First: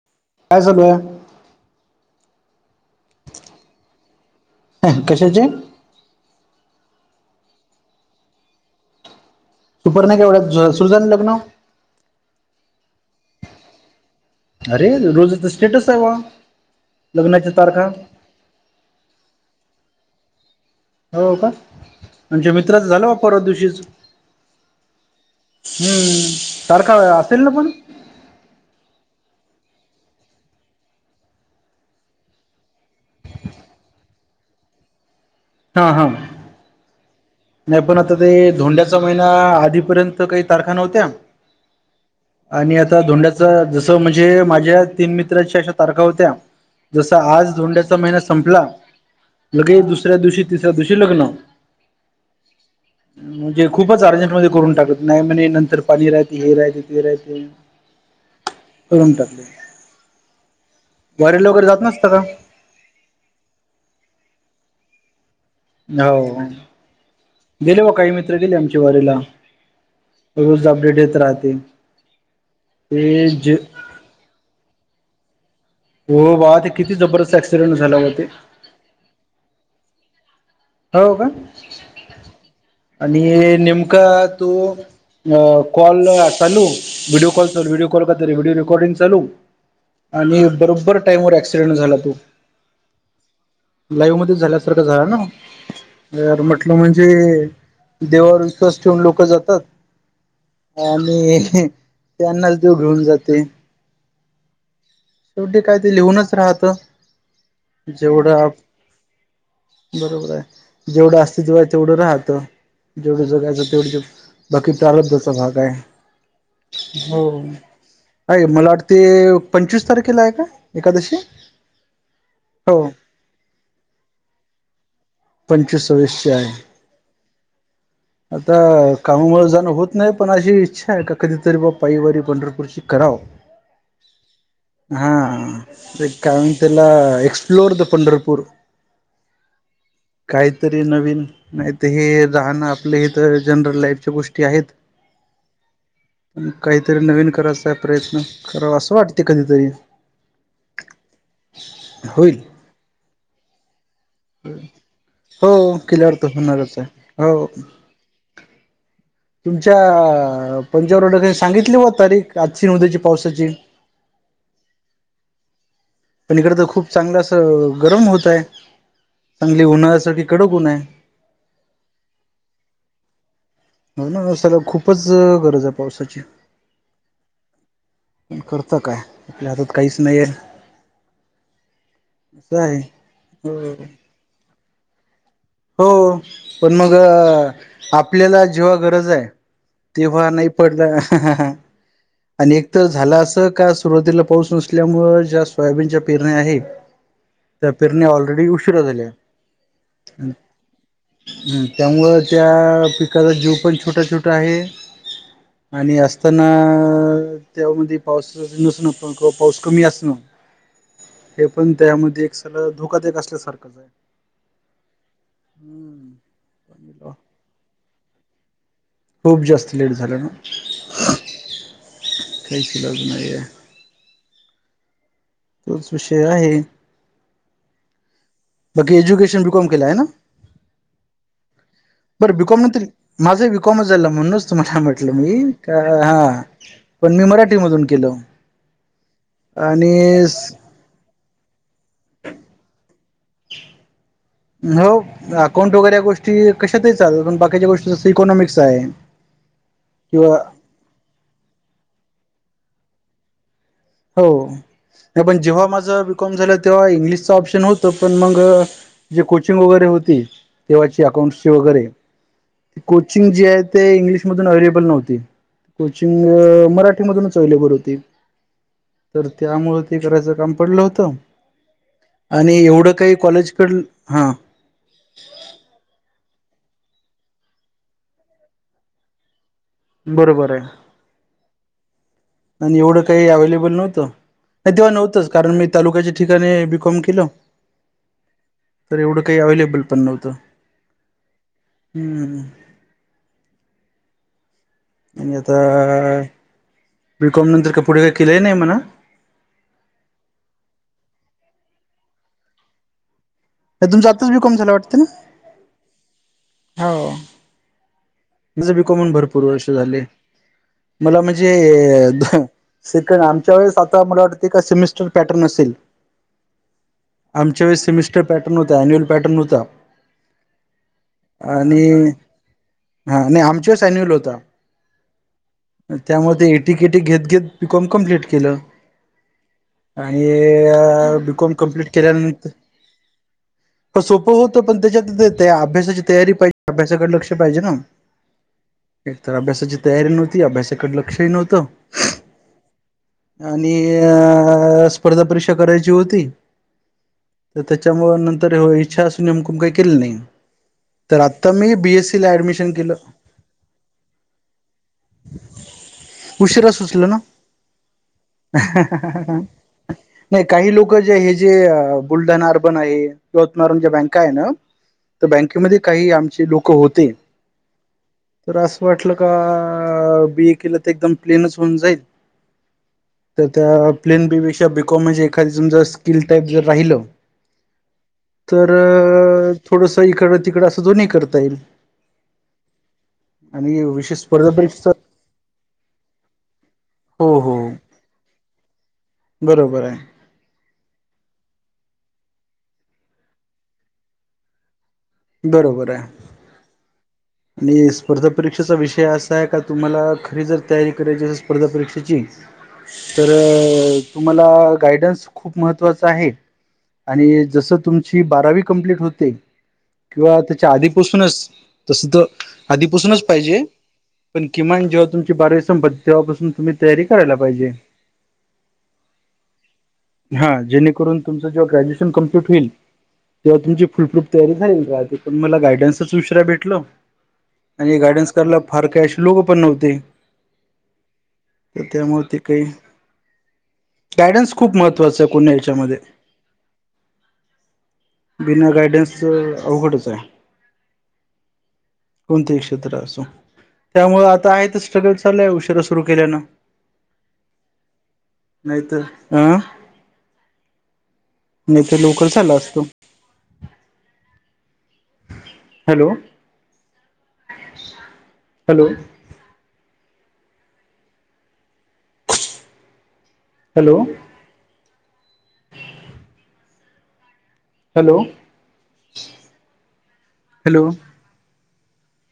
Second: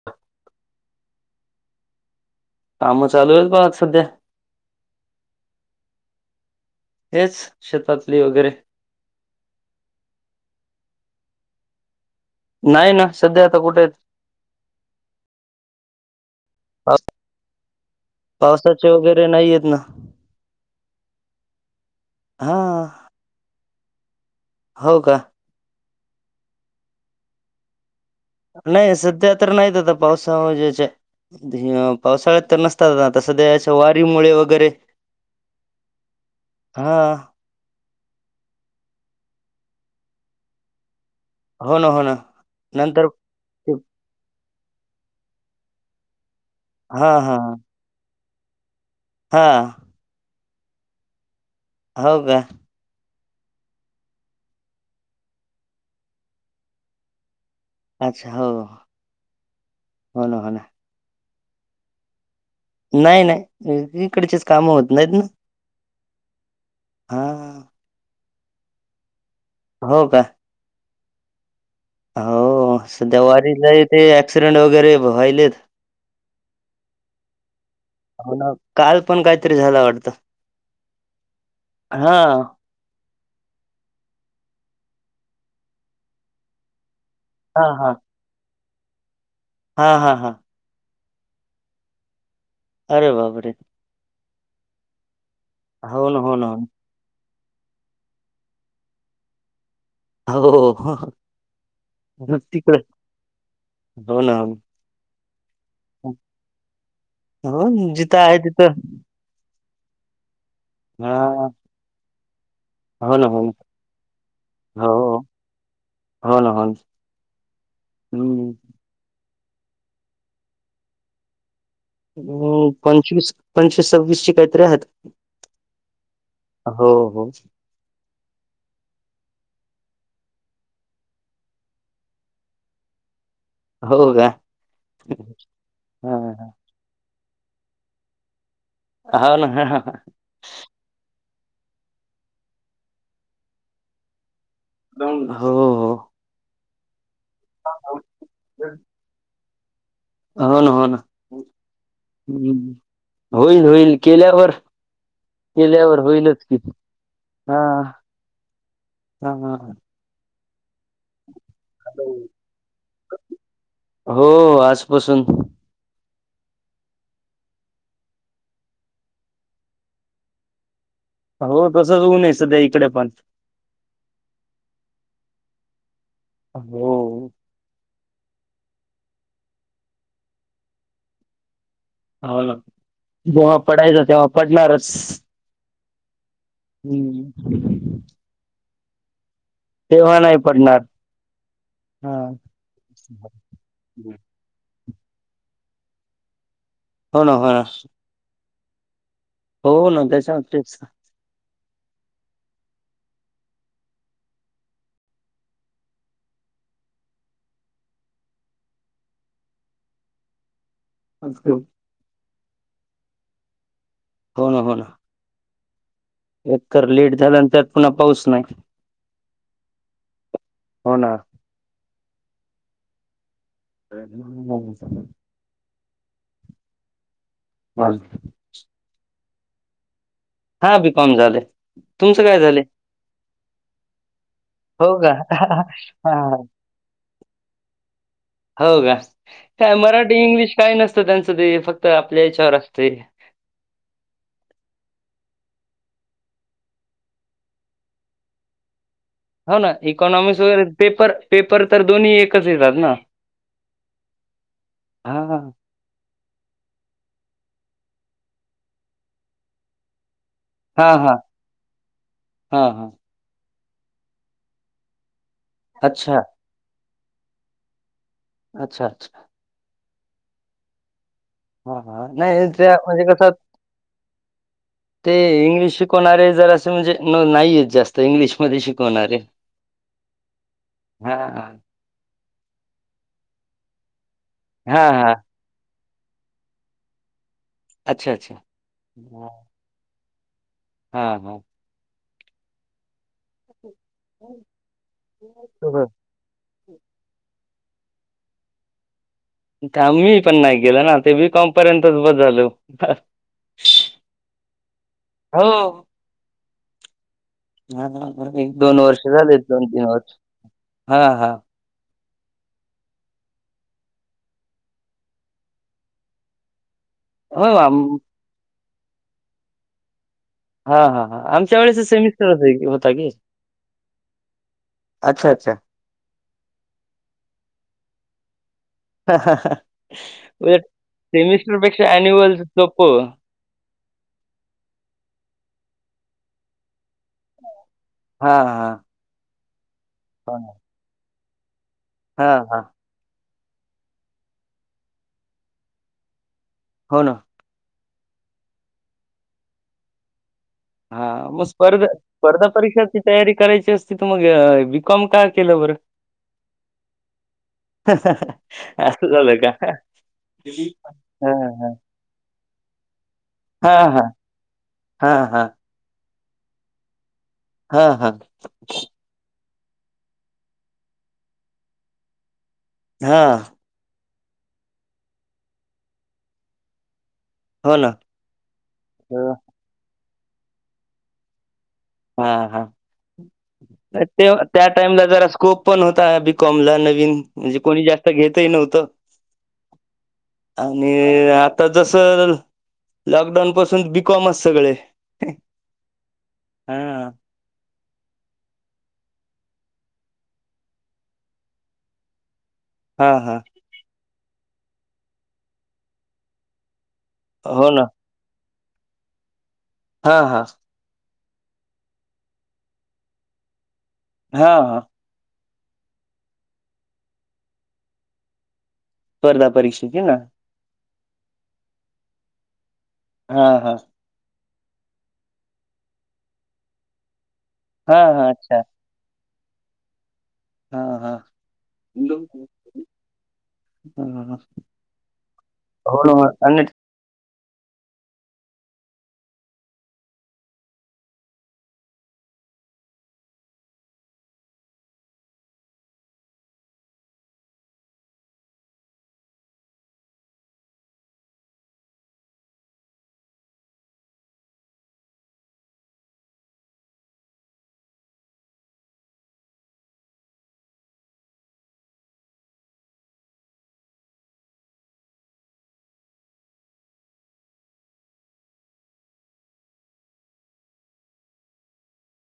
[unintelligible] काय चालूय? काम चालू आहेत बघ, आज सध्या. कशाचे? हेच शेतातली वगैरे [unintelligible] लग्न नाही ना, सध्या आता कुठेत? अरे, [unintelligible] स्टेटस आहे बा पाव लग्नाच्या तारखा पावसाचे वगैरे नाही. आहेत ना हो, का. आमच्या हा मित्राच झालं [unintelligible] परवा दिवशीच. हो, का. हम्म, तारखा असेल ना पण नाही सध्या तर नाहीत आता, पावसा [unintelligible] पावसाळ्यात तर नसत सध्याच्या वारीमुळे वगैरे. हा हा. हा. नाही, पण आता ते धोंड्याचा महिना आधीपर्यंत काही तारखा नव्हत्या. हो ना हो ना आणि आता नंतर धोंडा ते- जस म्हणजे माझ्या तीन मित्राच्या अशा तारखा होत्या, हा जस हा आज धोंड्याचा महिना संपला. हा लगे दुसऱ्या दिवशी, तिसऱ्या दिवशी लग्न. हो, का. म्हणजे खूपच अर्जंट मध्ये करून टाकले. नाही म्हणे नंतर पाणी राहते, हे राहते, ते राहते. अच्छा, हो. करून टाकले हो ना, हो ना. वारीला वगैरे जात नसता का? नाही, नाही. इकडचेचं कामं होत नाही ती. हो, गेले बो काही मित्र गेले आमचे वारीला. हो, का. रोज अपडेट येत राहतील. हो, सध्या वारीला ते ऍक्सिडेंट वगैरे व्हायलेत. हो, बा ते किती जबरदस्त ऍक्सिडेंट झाला माहितीय? हो ना काल पण काहीतरी झालं वाटतं? हो, का? हां. आणि नेमका तू कॉल चालू व्हिडिओ हां, व्हिडिओ हां. कॉल काय तर, व्हिडिओ रेकॉर्डिंग चालू हां, हां, हां. आणि बरोबर टाईम वर ऍक्सीडेन्ट झाला तो. अरे बापरे. लाईव्ह मध्ये झाल्यासारखं झाल ना. हो ना, हो जर ना, हो ना. म्हटल म्हणजे, देवावर विश्वास ठेवून लोक जातात. हो. हो. आणि, त्यांनाच देव तिकडे घेऊन जाते. हो ना शेवटी काय ते लिहूनच राहत. हो ना, जिथं जेवढ आहे आप तिथं बरोबर आहे. जेवढ हां. अस्तित्व आहे तेवढ राहत. हो जेवढ ना, हो ना. जगायच तेवढ, बाकी हो, हो. प्रारब्धचा भाग आहे. हो ना, हो ना. हो, आहे क हं. मला वाट ते, पंचवीस तारखेला आहे का एकादशी. हो, पंचवीस पंचवीस, सव्वीसची कायत आहेत. पंचसवीस सव्वीसची आहे. हो, हो. आता कामामुळे जाण होत नाही. पण अशी इच्छा आहे का कधीतरी बा पाईवारी पंढरपूरची कराव. हो का? हा, हां, हां. कायम तेला एक्सप्लोर द पंढरपूर. हा ना हा हा हा काहीतरी नवीन, नाहीत हे राहण आपले हे तर जनरल लाईफच्या गोष्टी आहेत. हो हो पण, काहीतरी नवीन करायचा प्रयत्न करावा अस वाटते कधीतरी. हो ना हो ना होईल हम्म होईल होईल केल्यावर, हो केल्यावर तर होईलच कि. होणारच आहे हो हा तुमच्या, पंचांग वर सांगितली व हां. तारीख आजची न उद्याची पावसाची. हो आजपासून पलीकड त खूप चांगल अस गरम होत आहे. चांगली उन्हाळ्यासाठी कडक उन आहे. अहो तसच ऊन आहे सध्या इकडे पण. हो ना सध्या खूपच गरज आहे पावसाची. अ हो पण करता काय आपल्या हातात काहीच नाहीये. हाव ना, आहे जेव्हा हो पडायचा तेव्हा पडणारच. हो, पण मग हम्म. आपल्याला जेव्हा गरज आहे तेव्हा नाही पडला. हा आणि एक तर झाल अस का सुरुवातीला पाऊस नसल्यामुळे ज्या सोयाबीनच्या पेरण्या आहे हो ना, हो ना. त्या पेरण्या ऑलरेडी उशिरा झाल्या. हो न त्याच्या तेच हम्म, त्यामुळ त्या पिकाचा जीव पण छोटा छोटा आहे. आणि असताना त्यामध्ये पावसाच नसण, पण किंवा पाऊस कमी असण ते पण त्यामध्ये एक सगळ धोकादायक असल्यासारखच आहे. हो ना हो ना हम्म एक तर लेट झाल न त्यात पुन्हा पाऊस नाही. खूप जास्त लेट झाल ना. हो ना. काहीच इलाज नाहीये. [unintelligible] तोच विषय आहे. वाल बाकी, एज्युकेशन बी कॉम केल आहे हे ना. हा, बी कॉम झालय. बर बी कॉम नंतर, माझही बी कॉमच झालेल आहे. म्हणूनच तुम्हाला हो म्हटल का? मी की ह हा पण मी मराठी मधून केलं. हो का काय आणि मराठी इंग्लिश काही नसतं त्यांचं ते फक्त आपल्या याच्यावर असतं. हो. अकाउंट वगैरे या गोष्टी कशातही चाल पण बाकीच्या गोष्टी इकॉनॉमिक्स आहे. हो ना किंवा इकॉनॉमिक्स वगैरे पेपर- पेपर तर दोन्ही एकच येतात ना. हो हां, हां. जेव्हा माझं तेव्हा इंग्लि चं ऑप्शन होतं पण म जे कोचिंग वगैरे होती. हां, तेव्हाची हां. अकाउंटची वगैरे हां, हां. कोचिंग जे आहे ते इंग्लिश मधून अवेलेबल नव्हती. अच्छा, कोचिंग मराठीमधूनच अवलेबल होती. अच्छा, अच्छा, त्यामुळं ते करायचं काम पडलं होतं. हां, हां. नाही आणि त्या एवढं म्हणजे काही कसं कॉलेजकडं हा. ते इंग्लिश शिकवणारे जराशे म्हणजे नाहीयेत जास्त इंग्लिशमध्ये शिकवणारे. [unintelligible] बरोबर आहे हां, हां. आणि एवढं काही अवेलेबल नव्हतं. तेव्हा हां, हां. नव्हतंच कारण मी तालुक्याच्या ठिकाणी बी कॉम केलं. अच्छा, अच्छा. तर एवढं काही अवलेबल पण नव्हतं. हा हा. हम्म, हो. आणि आता बिकॉम नंतर का पुढे काही केलंही नाही म्हणा. तमी पण नाही गेल ना ते बीकॉम पर्यंतच ब झालं. तुमचं आत्ताच बी कॉम झालंय वाटतं ना? हो. हो. हा. माझं बी कॉम भरपूर वर्ष झाले हां, मला हां. म्हणजे सेकंड आमच्या वेळेस आता मला वाटते का सेमेस्टर पॅटर्न असेल. हो आमच्या वे आम सेमिस्टर पॅटर्न होता अन्युअल पॅटर्न होता. हा हा हा आमच्या वेळेस आणि सेमिस्टरच होता कि. हा आमच्या स अन्युल होता. अच्छा, अच्छा. त्यामुळे ते एटी केटी घेत - घेत बीकॉम कम्प्लीट केलं. आणि उलट बी कॉम सेमिस्टरपेक्षा कम्प्लटं ॲन्युअल केल्यानंतर? सोपं. प- सोपं होतं पण त्याच्यात त्या अभ्यासाची तयारी पाहिजे अभ्यासाकडे लक्ष पाहिजे ना. हा हा. एक तर अभ्यासाची तयारी नव्हती अभ्यासाकडे लक्षही नव्हतं. हा हा. आणि अ - स्पर्धा परीक्षा करायची होती. हो ना. तर त्याच्यामुळेळ नंतर इच्छा असून नेमकून काही केली नाही. तर हां, मग आता मी स्पर्धा बी ए सी ला स्पर्धा अडमिशन. परीक्षाची तयारी करायची असती तर मग बी कॉम का केलं बरं. उशिरा सुचलं ना. असं झालंय का? नाही काही लोक जे हे जे. बुलढाणा अर्बन आहे [inaudible] हां, हां. बँक आहे ना ते हां, हां. बँकेमध्ये काही, आमचे लोक होते हा हा तर, असं वाटलं का बीए केलं तर एकदम प्लेनच होऊन जाईल हा तर त्या प्लेन बी बी पेक्षा, बीकॉम म्हणजे एखादीम स्किल टाईप जर राहिलं हो ना. तर, हं. थोडस इकडं तिकड असं दोन्ही करता येईल हा हा, आणि विशेष ते स्पर्धा त्या परीक्षा टाइमला जर स्कोप पण, होता बिकॉम ला नवीन हो हो म्हणजे, कोणी जास्त घेतही नव्हत बरोबर आहे आणि, आता जस लॉकडाऊन पाासून बीकॉम अस सगळे बरोबर आहे हा आणि, स्पर्धा परीक्षेचा विषय असा आहे, का तुम्हाला खरी जर तयारी करायची अस स्पर्धा परीक्षेची हा तर, हा तुम्हाला गायडन्स खूप महत्त्वाचा आहे आणि, हो जसं ना तुमची बारावी कंप्लीट होते. हा किंवा हा त्याच्या आधीपासूनच तस तर आधीपासूनच पाहिजे पण, हा हा किमान जेव्हा तुम बारावी संपत, तेव्हापासून तुम्ही तयारी करायला पाहिजे स्पर्धा परीक्षा की ना हा, जेणेकरून तुमचं जेव्हा ग्रॅज्युएशन कंप्लीट होईल, हा तेव्हा तुम हा फुलपूफ पण, मला गायडन्सचश्र भेटल आणि हा हा गाडन्स करायला अच्छा फार काय लोक पण नव्हते, हा हा तर त्यामुळे ते काही गायडन्स खूप महत्त्वाच आहे पूर्ण याच्यामध्ये हो ना आणि बिना गायडन्सचं, अवघडच आहे कोणत्याही क्षेत्र असो त्यामुळे, आता आहे तर स्ट्रगल चाललंय उशिरा सुरू केल्यानं नाहीतर अं आणिथे लोकल चाला असतो hello, hello hello hello hello